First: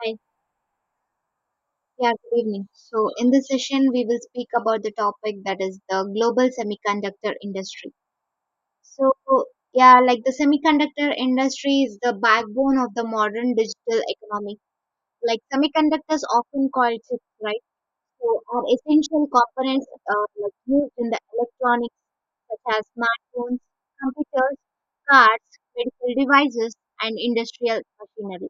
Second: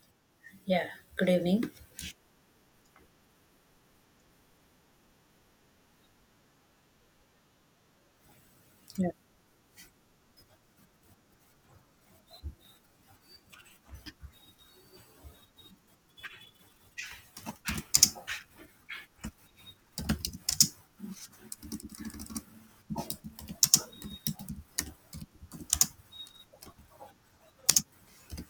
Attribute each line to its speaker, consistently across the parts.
Speaker 1: Hi.
Speaker 2: Yeah, good evening.
Speaker 1: Yeah, good evening. So, in this session, we will speak about the topic that is the global semiconductor industry.
Speaker 2: Yeah.
Speaker 1: So, yeah, the semiconductor industry is the backbone of the modern digital economy. Like semiconductors, often called chips, right? So, are essential components like used in the electronics such as smartphones, computers, cars, medical devices, and industrial machinery.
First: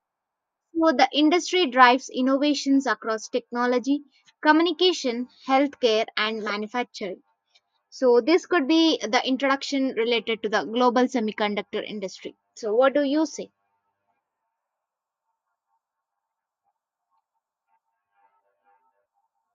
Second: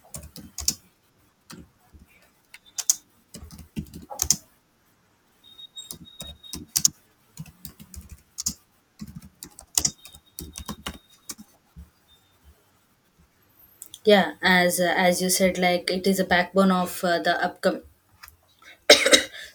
Speaker 1: So the industry drives innovations across technology, communication, healthcare, and manufacturing. So this could be the introduction related to the global semiconductor industry. So what do you say?
Speaker 2: Yeah, as you said, like it is a backbone of the upcoming.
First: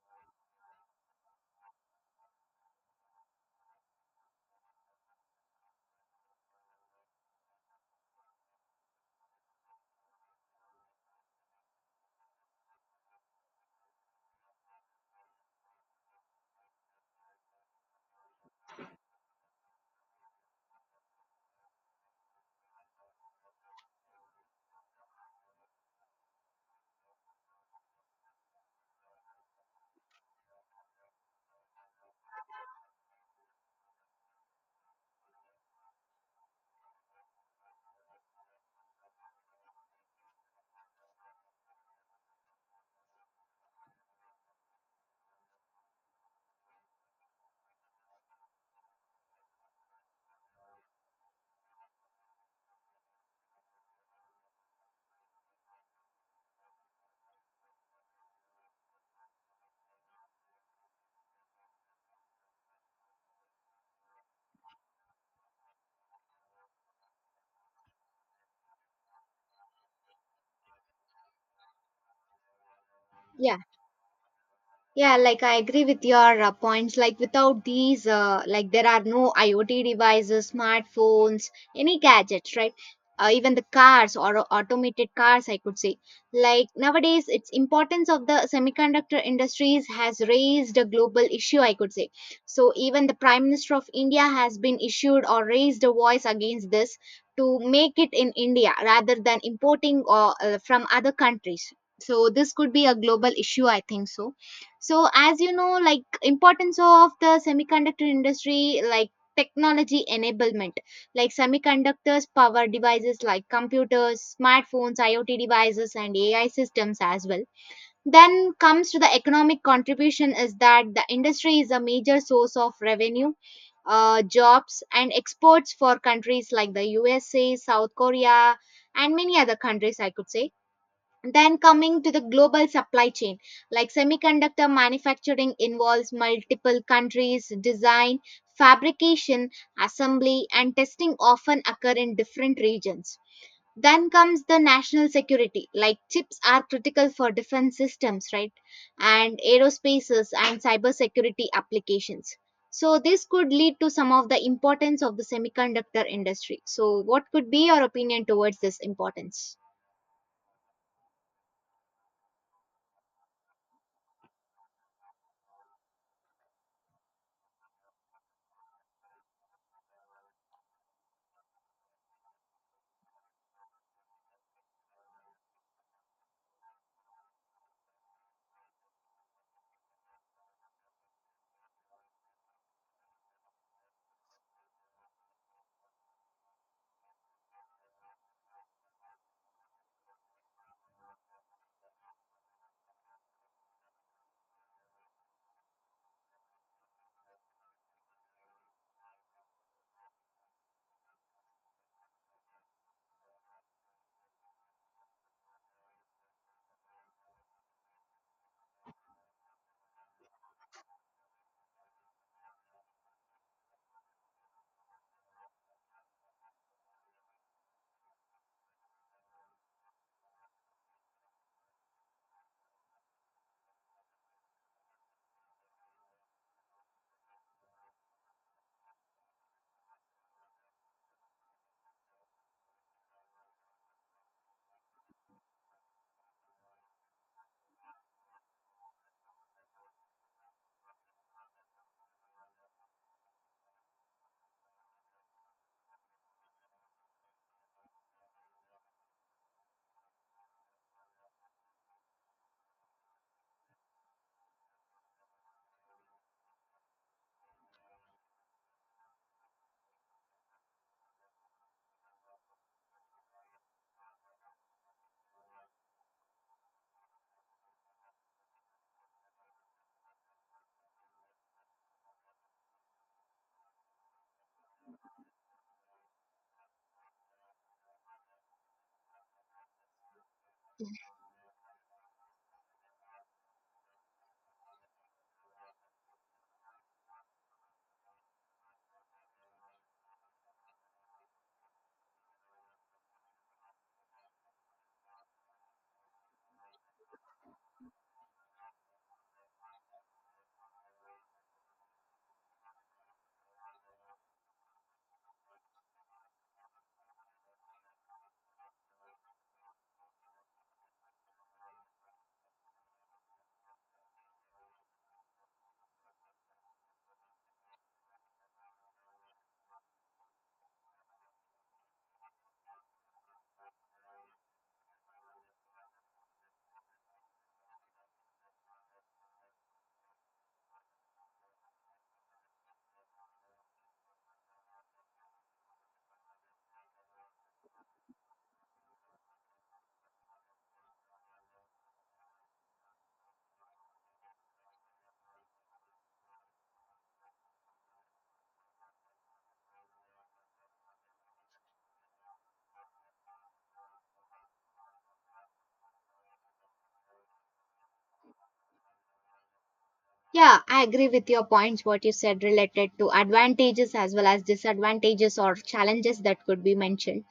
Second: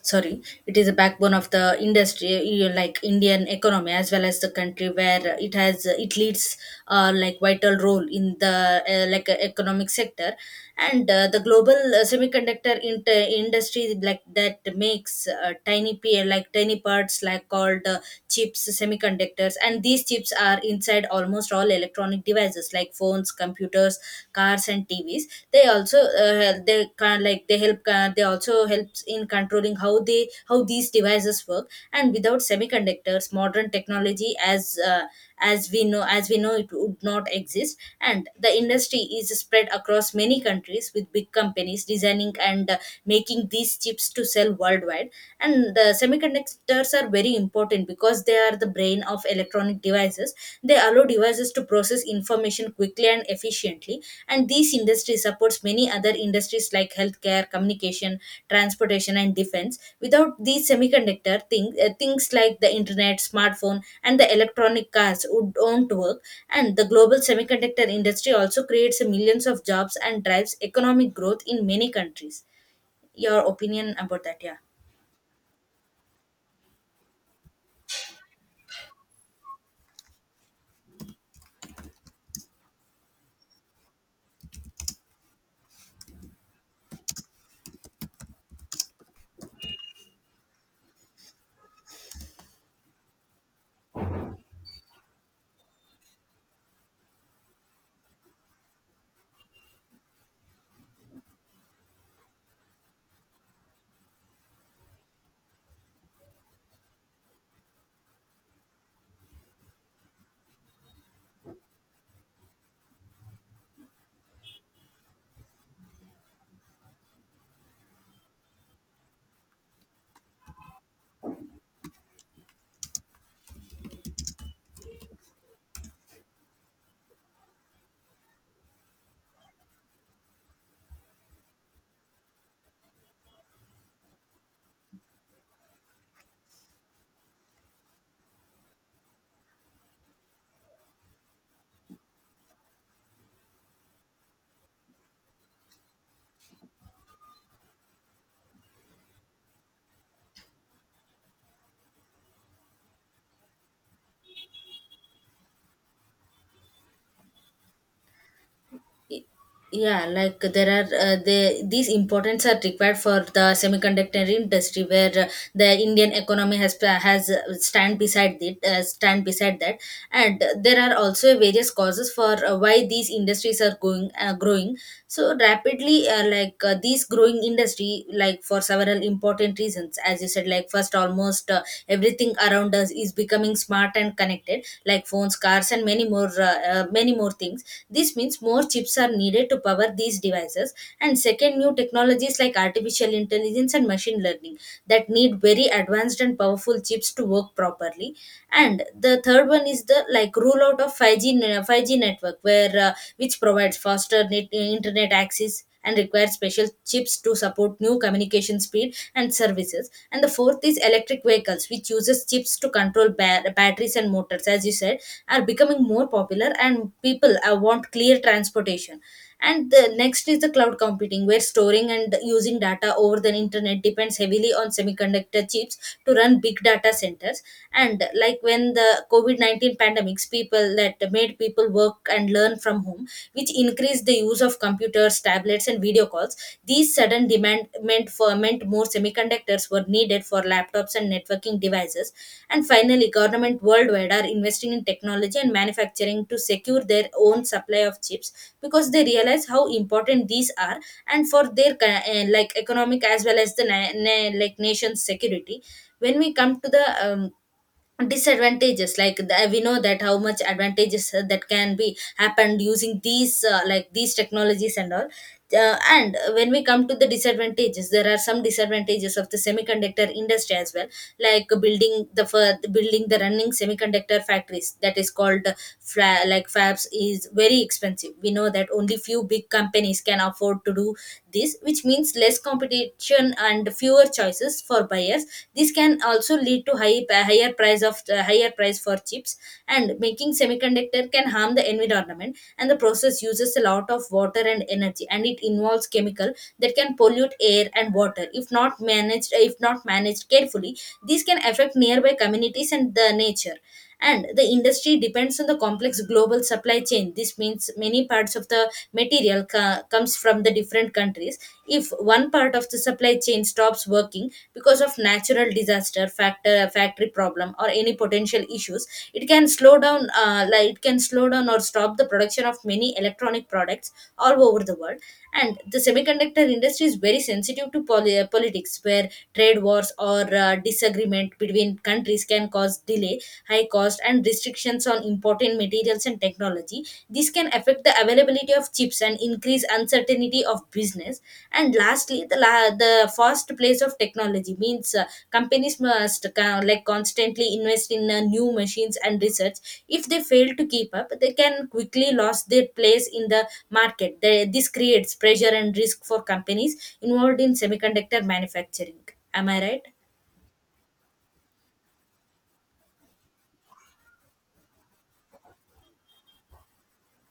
Speaker 2: Sorry, it is a backbone of the industry, you like Indian economy as well as the country where it leads like vital role in the economic sector and the global industry like that makes tiny p like tiny parts like called chips semiconductors, and these chips are inside almost all electronic devices like phones, computers, cars and TVs. They also they can like they help they also helps in controlling how they how these devices work, and without semiconductors modern technology as as we know it would not exist. And the industry is spread across many countries with big companies designing and making these chips to sell worldwide. And the semiconductors are very important because they are the brain of electronic devices. They allow devices to process information quickly and efficiently, and this industry supports many other industries like healthcare, communication, transportation and defense. Without these semiconductor things like the internet, smartphone and the electronic cars would don't work. And the global semiconductor industry also creates millions of jobs and drives economic growth in many countries. Your
Speaker 1: Yeah.
Speaker 2: opinion about that, yeah?
Speaker 1: Yeah, like I agree with your points. Like without these, like there are no IoT devices, smartphones, any gadgets, right? Even the cars or automated cars, I could say. Like nowadays, its importance of the semiconductor industries has raised a global issue, I could say. So even the Prime Minister of India has been issued or raised a voice against this to make it in India rather than importing or from other countries. So this could be a global issue, I think so. So as you know, like importance of the semiconductor industry, like technology enablement, like semiconductors power devices like computers, smartphones, IoT devices, and AI systems as well. Then comes to the economic contribution, is that the industry is a major source of revenue, jobs, and exports for countries like the USA, South Korea, and many other countries, I could say. Then coming to the global supply chain, like semiconductor manufacturing involves multiple countries, design, fabrication, assembly, and testing often occur in different regions. Then comes the national security, like chips are critical for defense systems, right? And aerospaces and cybersecurity applications. So this could lead to some of the importance of the semiconductor industry. So what could be your opinion towards this importance?
Speaker 2: Yeah, like there are these importance are required for the semiconductor industry where the Indian economy has stand beside it stand beside that. And there are also various causes for why these industries are going growing so rapidly. These growing industry like for several important reasons, as you said, like first, almost everything around us is becoming smart and connected like phones, cars and many more, many more things. This means more chips are needed to power these devices. And second, new technologies like artificial intelligence and machine learning, that need very advanced and powerful chips to work properly. And the third one is the like rollout of 5G network where which provides faster internet access and requires special chips to support new communication speed and services. And the fourth is electric vehicles, which uses chips to control batteries and motors. As you said, are becoming more popular and people want clear transportation. And the next is the cloud computing, where storing and using data over the internet depends heavily on semiconductor chips to run big data centers. And like when the covid-19 pandemics, people that made people work and learn from home, which increased the use of computers, tablets and video calls. These sudden demand meant for meant more semiconductors were needed for laptops and networking devices. And finally, government worldwide are investing in technology and manufacturing to secure their own supply of chips, because they realize how important these are, and for their like economic as well as the like nation's security. When we come to the disadvantages, like we know that how much advantages that can be happened using these like these technologies and all. And when we come to the disadvantages, there are some disadvantages of the semiconductor industry as well. Like building the running semiconductor factories, that is called like fabs, is very expensive. We know that only few big companies can afford to do this, which means less competition and fewer choices for buyers. This can also lead to higher price of higher price for or chips. And making semiconductor can harm the environment, and the process uses a lot of water and energy, and it involves chemical that can pollute air and water if not managed carefully. These can affect nearby communities and the nature. And the industry depends on the complex global supply chain. This means many parts of the material comes from the different countries. If one part of if the supply chain stops working because of natural disaster, factory problem or any potential issues, it can slow down it can slow down or stop the production of many electronic products all over the world. And the semiconductor industry is very sensitive to politics, where trade wars or disagreement between countries can cause delay, high cost and restrictions on important materials and technology. This can affect the availability of chips and increase uncertainty of business. And lastly, the first place of technology means companies must like constantly invest in new machines and research. If they fail to keep up, they can quickly lose their place in the market. This creates pressure and risk for companies involved in semiconductor manufacturing. Am I right?
Speaker 1: Yeah, I agree with your points, what you said related to advantages as well as disadvantages or challenges that could be mentioned.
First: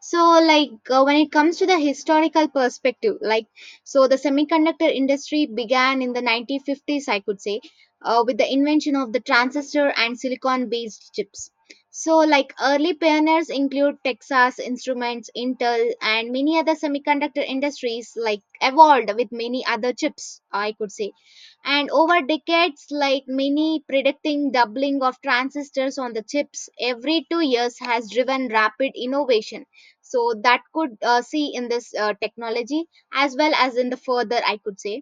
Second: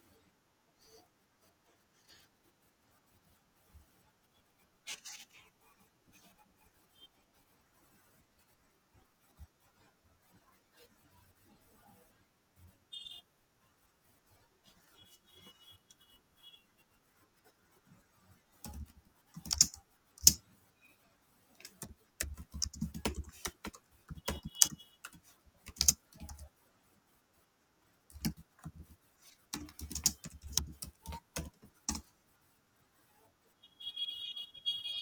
Speaker 1: So, like when it comes to the historical perspective, like so the semiconductor industry began in the 1950s, I could say, with the invention of the transistor and silicon based chips. So, like early pioneers include Texas Instruments, Intel, and many other semiconductor industries, like evolved with many other chips, I could say. And over decades, like many predicting doubling of transistors on the chips every 2 years has driven rapid innovation, so that could see in this technology as well as in the further, I could say.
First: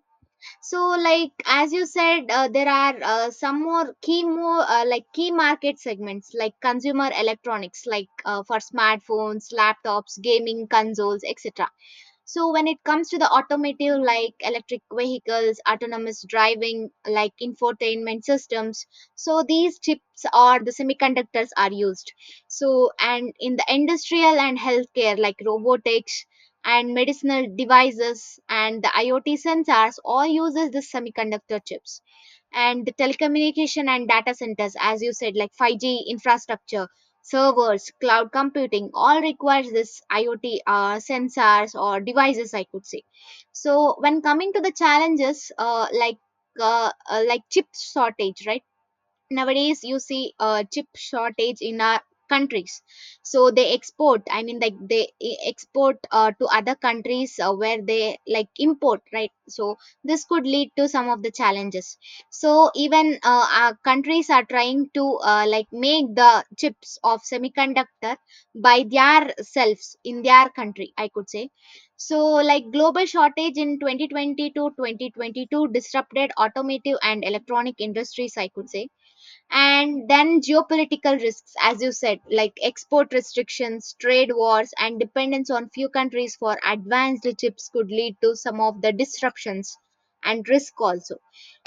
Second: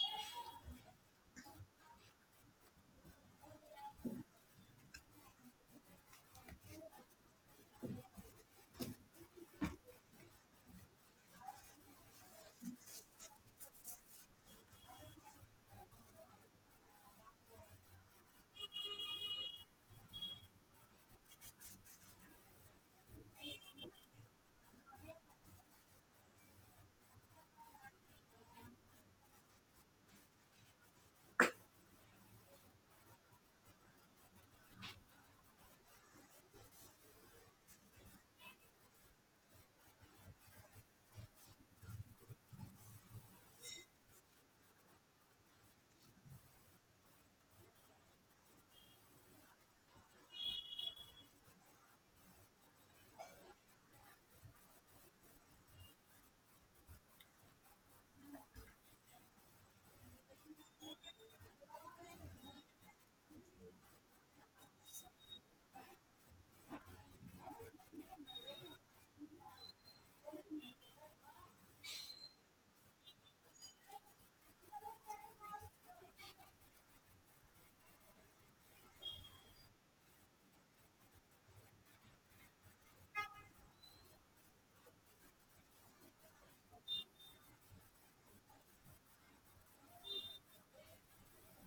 Speaker 1: So like as you said, there are some more key more like key market segments like consumer electronics, like for smartphones, laptops, gaming consoles, etc. So when it comes to the automotive, like electric vehicles, autonomous driving, like infotainment systems, so these chips or the semiconductors are used. So and in the industrial and healthcare, like robotics and medicinal devices and the IoT sensors all uses the semiconductor chips. And the telecommunication and data centers, as you said, like 5G infrastructure, servers, cloud computing, all requires this IoT sensors or devices, I could say. So when coming to the challenges, like chip shortage, right? Nowadays you see a chip shortage in our countries, so they export, I mean, like they export to other countries where they like import, right? So this could lead to some of the challenges. So even our countries are trying to like make the chips of semiconductor by their selves in their country, I could say. So like global shortage in 2020 to 2022 disrupted automotive and electronic industries, I could say. And then geopolitical risks, as you said, like export restrictions, trade wars, and dependence on few countries for advanced chips could lead to some of the disruptions and risk also.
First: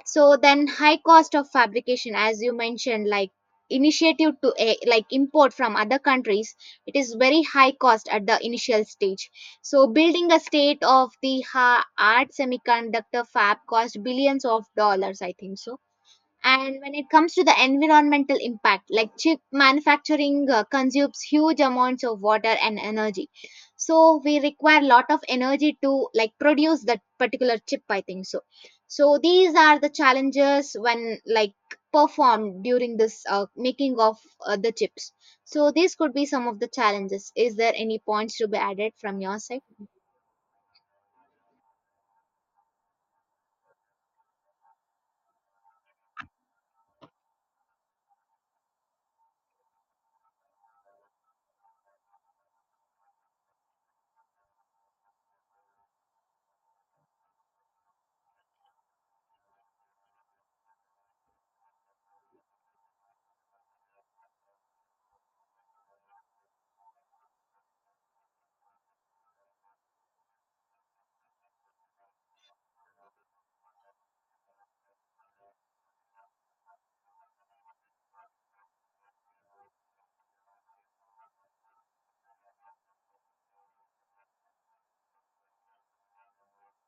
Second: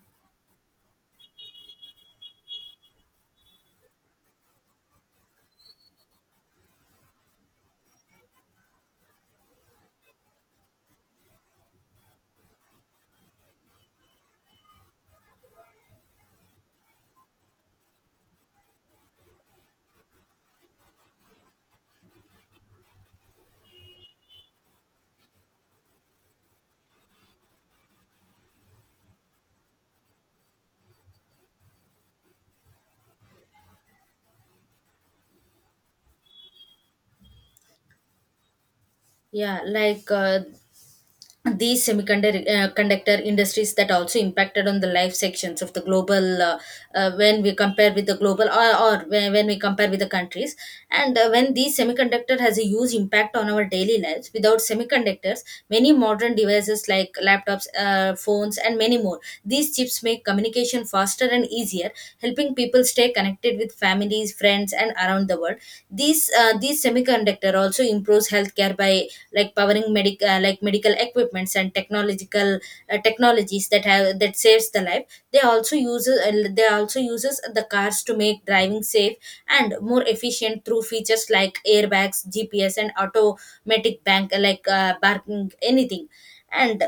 Speaker 1: So then high cost of fabrication, as you mentioned, like initiative to like import from other countries, it is very high cost at the initial stage. So building a state of the art semiconductor fab cost billions of dollars, I think so. And when it comes to the environmental impact, like chip manufacturing consumes huge amounts of water and energy. So we require a lot of energy to like produce that particular chip, I think so. So these are the challenges when like performed during this making of the chips. So these could be some of the challenges. Is there any points to be added from your
Speaker 2: Yeah,
Speaker 1: side?
Speaker 2: like these semiconductor industries that also impacted on the life sections of the global, when we compare with the global, or when we compare with the countries. And when these semiconductor has a huge impact on our daily lives, without semiconductors many modern devices like laptops, phones and many more, these chips make communication faster and easier, helping people stay connected with families, friends and around the world. These these semiconductor also improves healthcare by like powering medic like medical equipments and technological technologies that have that saves the life. They also uses the cars to make driving safe and more efficient through features like airbags, GPS and automatic bank like parking, anything. And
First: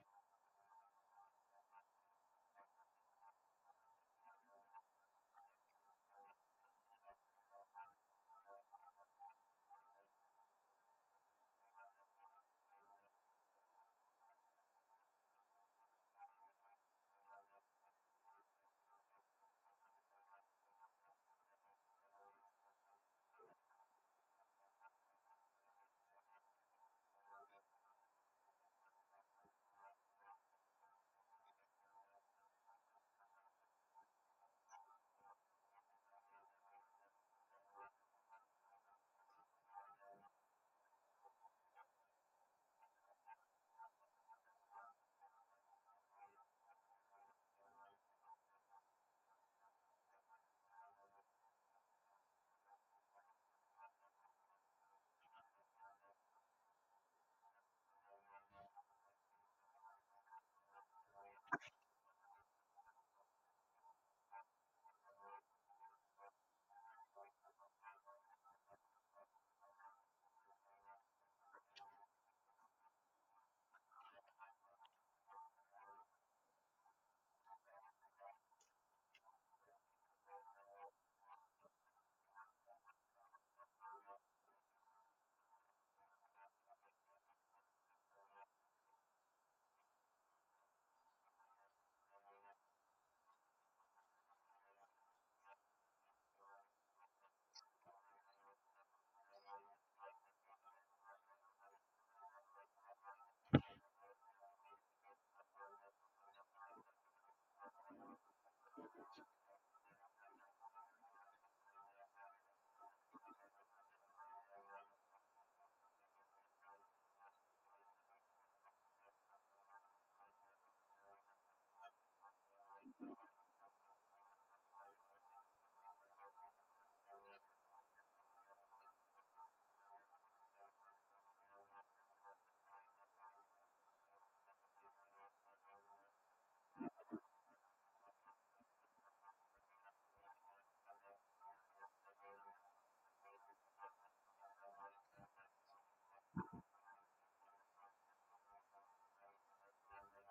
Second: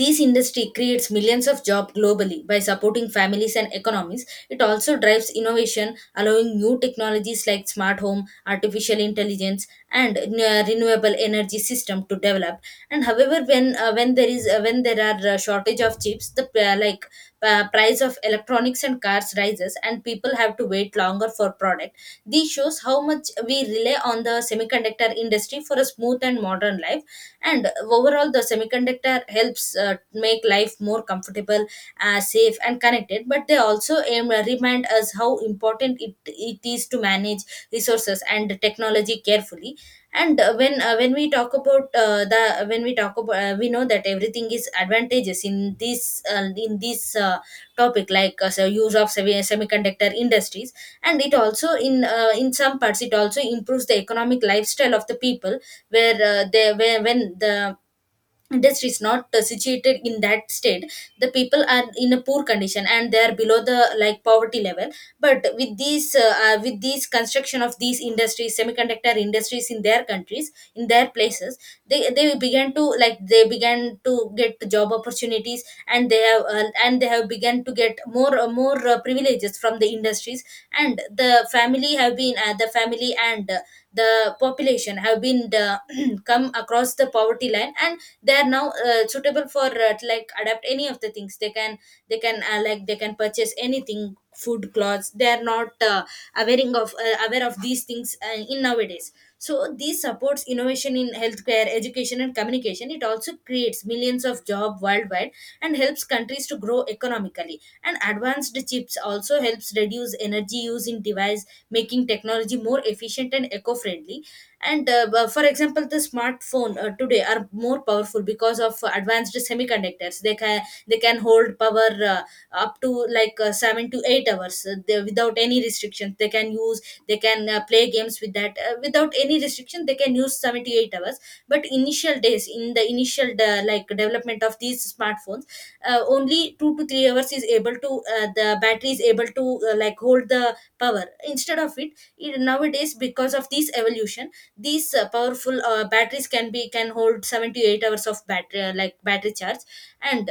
Speaker 2: this industry creates millions of jobs globally by supporting families and economies. It also drives innovation, allowing new technologies like smart home, artificial intelligence, and renewable energy system to develop. And however, when there is when there are shortage of chips, the price of electronics and cars rises, and people have to wait longer for product. This shows how much we rely on the semiconductor industry for a smooth and modern life. And overall, the semiconductor helps make life more comfortable, safe and connected, but they also remind us how important it is to manage resources and technology carefully. And when we talk about the when we talk about, we know that everything is advantages in this, topic, like, so use of semiconductor industries. And it also in some parts it also improves the economic lifestyle of the people, where when the industry is not situated in that state, the people are in a poor condition and they are below the like poverty level. But with these, with these construction of these industries, semiconductor industries in their countries in their places, they began to get job opportunities. And they have began to get more privileges from the industries. And the family and the population have been, come across the poverty line, and they are now suitable for like adapt any of the things they can. They can they can purchase anything, food, clothes. They are not aware of these things in nowadays. So this supports innovation in healthcare, education and communication. It also creates millions of job worldwide and helps countries to grow economically. And advanced chips also helps reduce energy use in device, making technology more efficient and eco-friendly. And for example, the smartphone today are more powerful because of advanced semiconductors. They can hold power up to like 7 to 8 hours. Without any restrictions they can use. They can play games with that without any restriction. They can use 7 to 8 hours. But initial days, in the initial like development of these smartphones, only 2 to 3 hours is able to the battery is able to like hold the power. Instead of it nowadays, because of this evolution, these powerful batteries can hold 78 hours of battery, battery charge. And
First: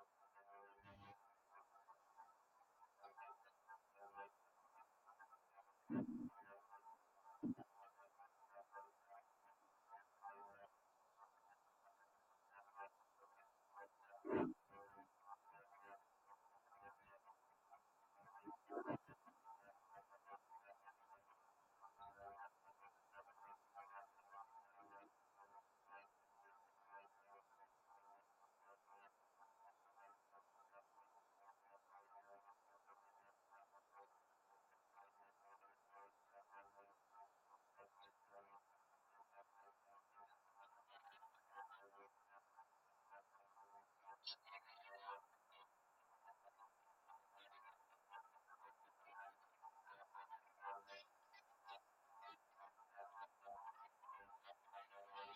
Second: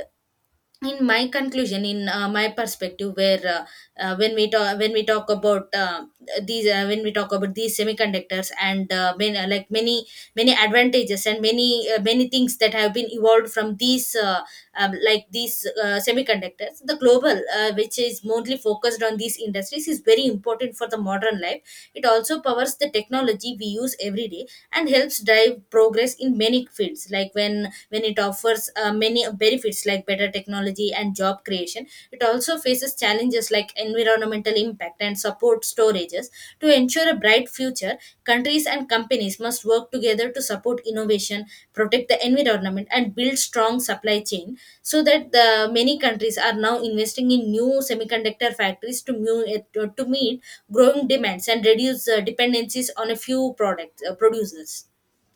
Speaker 2: in my conclusion, in my perspective where, when we talk about, these when we talk about these semiconductors, and like many advantages and many things that have been evolved from these, semiconductors, the global, which is mostly focused on these industries, is very important for the modern life. It also powers the technology we use every day and helps drive progress in many fields. Like when it offers many benefits like better technology and job creation, it also faces challenges like environmental impact and support storages. To ensure a bright future, countries and companies must work together to support innovation, protect the environment and build strong supply chain. So that the many countries are now investing in new semiconductor factories to to meet growing demands and reduce dependencies on a few product producers.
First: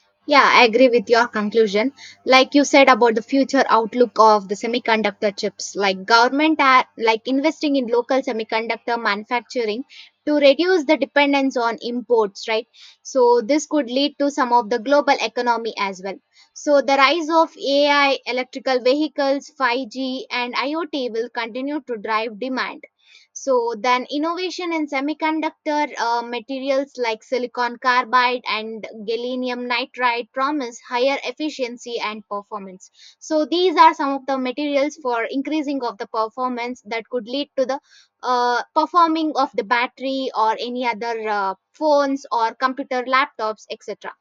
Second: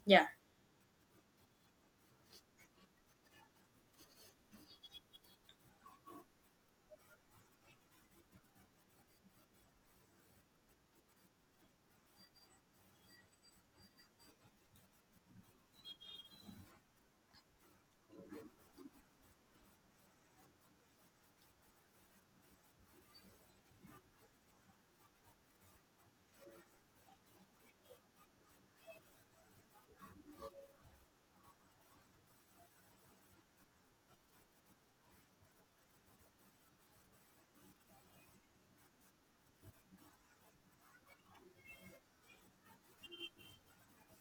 Speaker 2: Yeah.
Speaker 1: Yeah, I agree with your conclusion. Like you said about the future outlook of the semiconductor chips, like government are like investing in local semiconductor manufacturing to reduce the dependence on imports, right? So this could lead to some of the global economy as well. So the rise of AI, electrical vehicles, 5G and IoT will continue to drive demand. So then innovation in semiconductor materials like silicon carbide and gallium nitride promise higher efficiency and performance. So these are some of the materials for increasing of the performance that could lead to the performing of the battery or any other phones or computer laptops, etc.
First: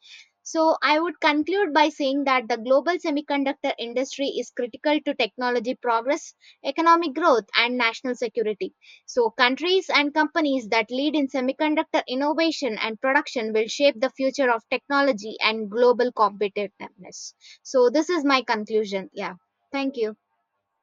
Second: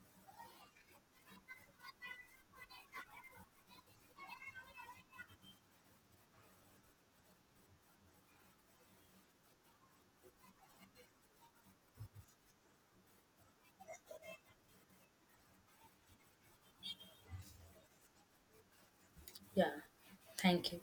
Speaker 1: So I would conclude by saying that the global semiconductor industry is critical to technology progress, economic growth and national security. So, countries and companies that lead in semiconductor innovation and production will shape the future of technology and global competitiveness. So, this is my conclusion. Yeah.
Speaker 2: Yeah,
Speaker 1: Thank you.
Speaker 2: thank you.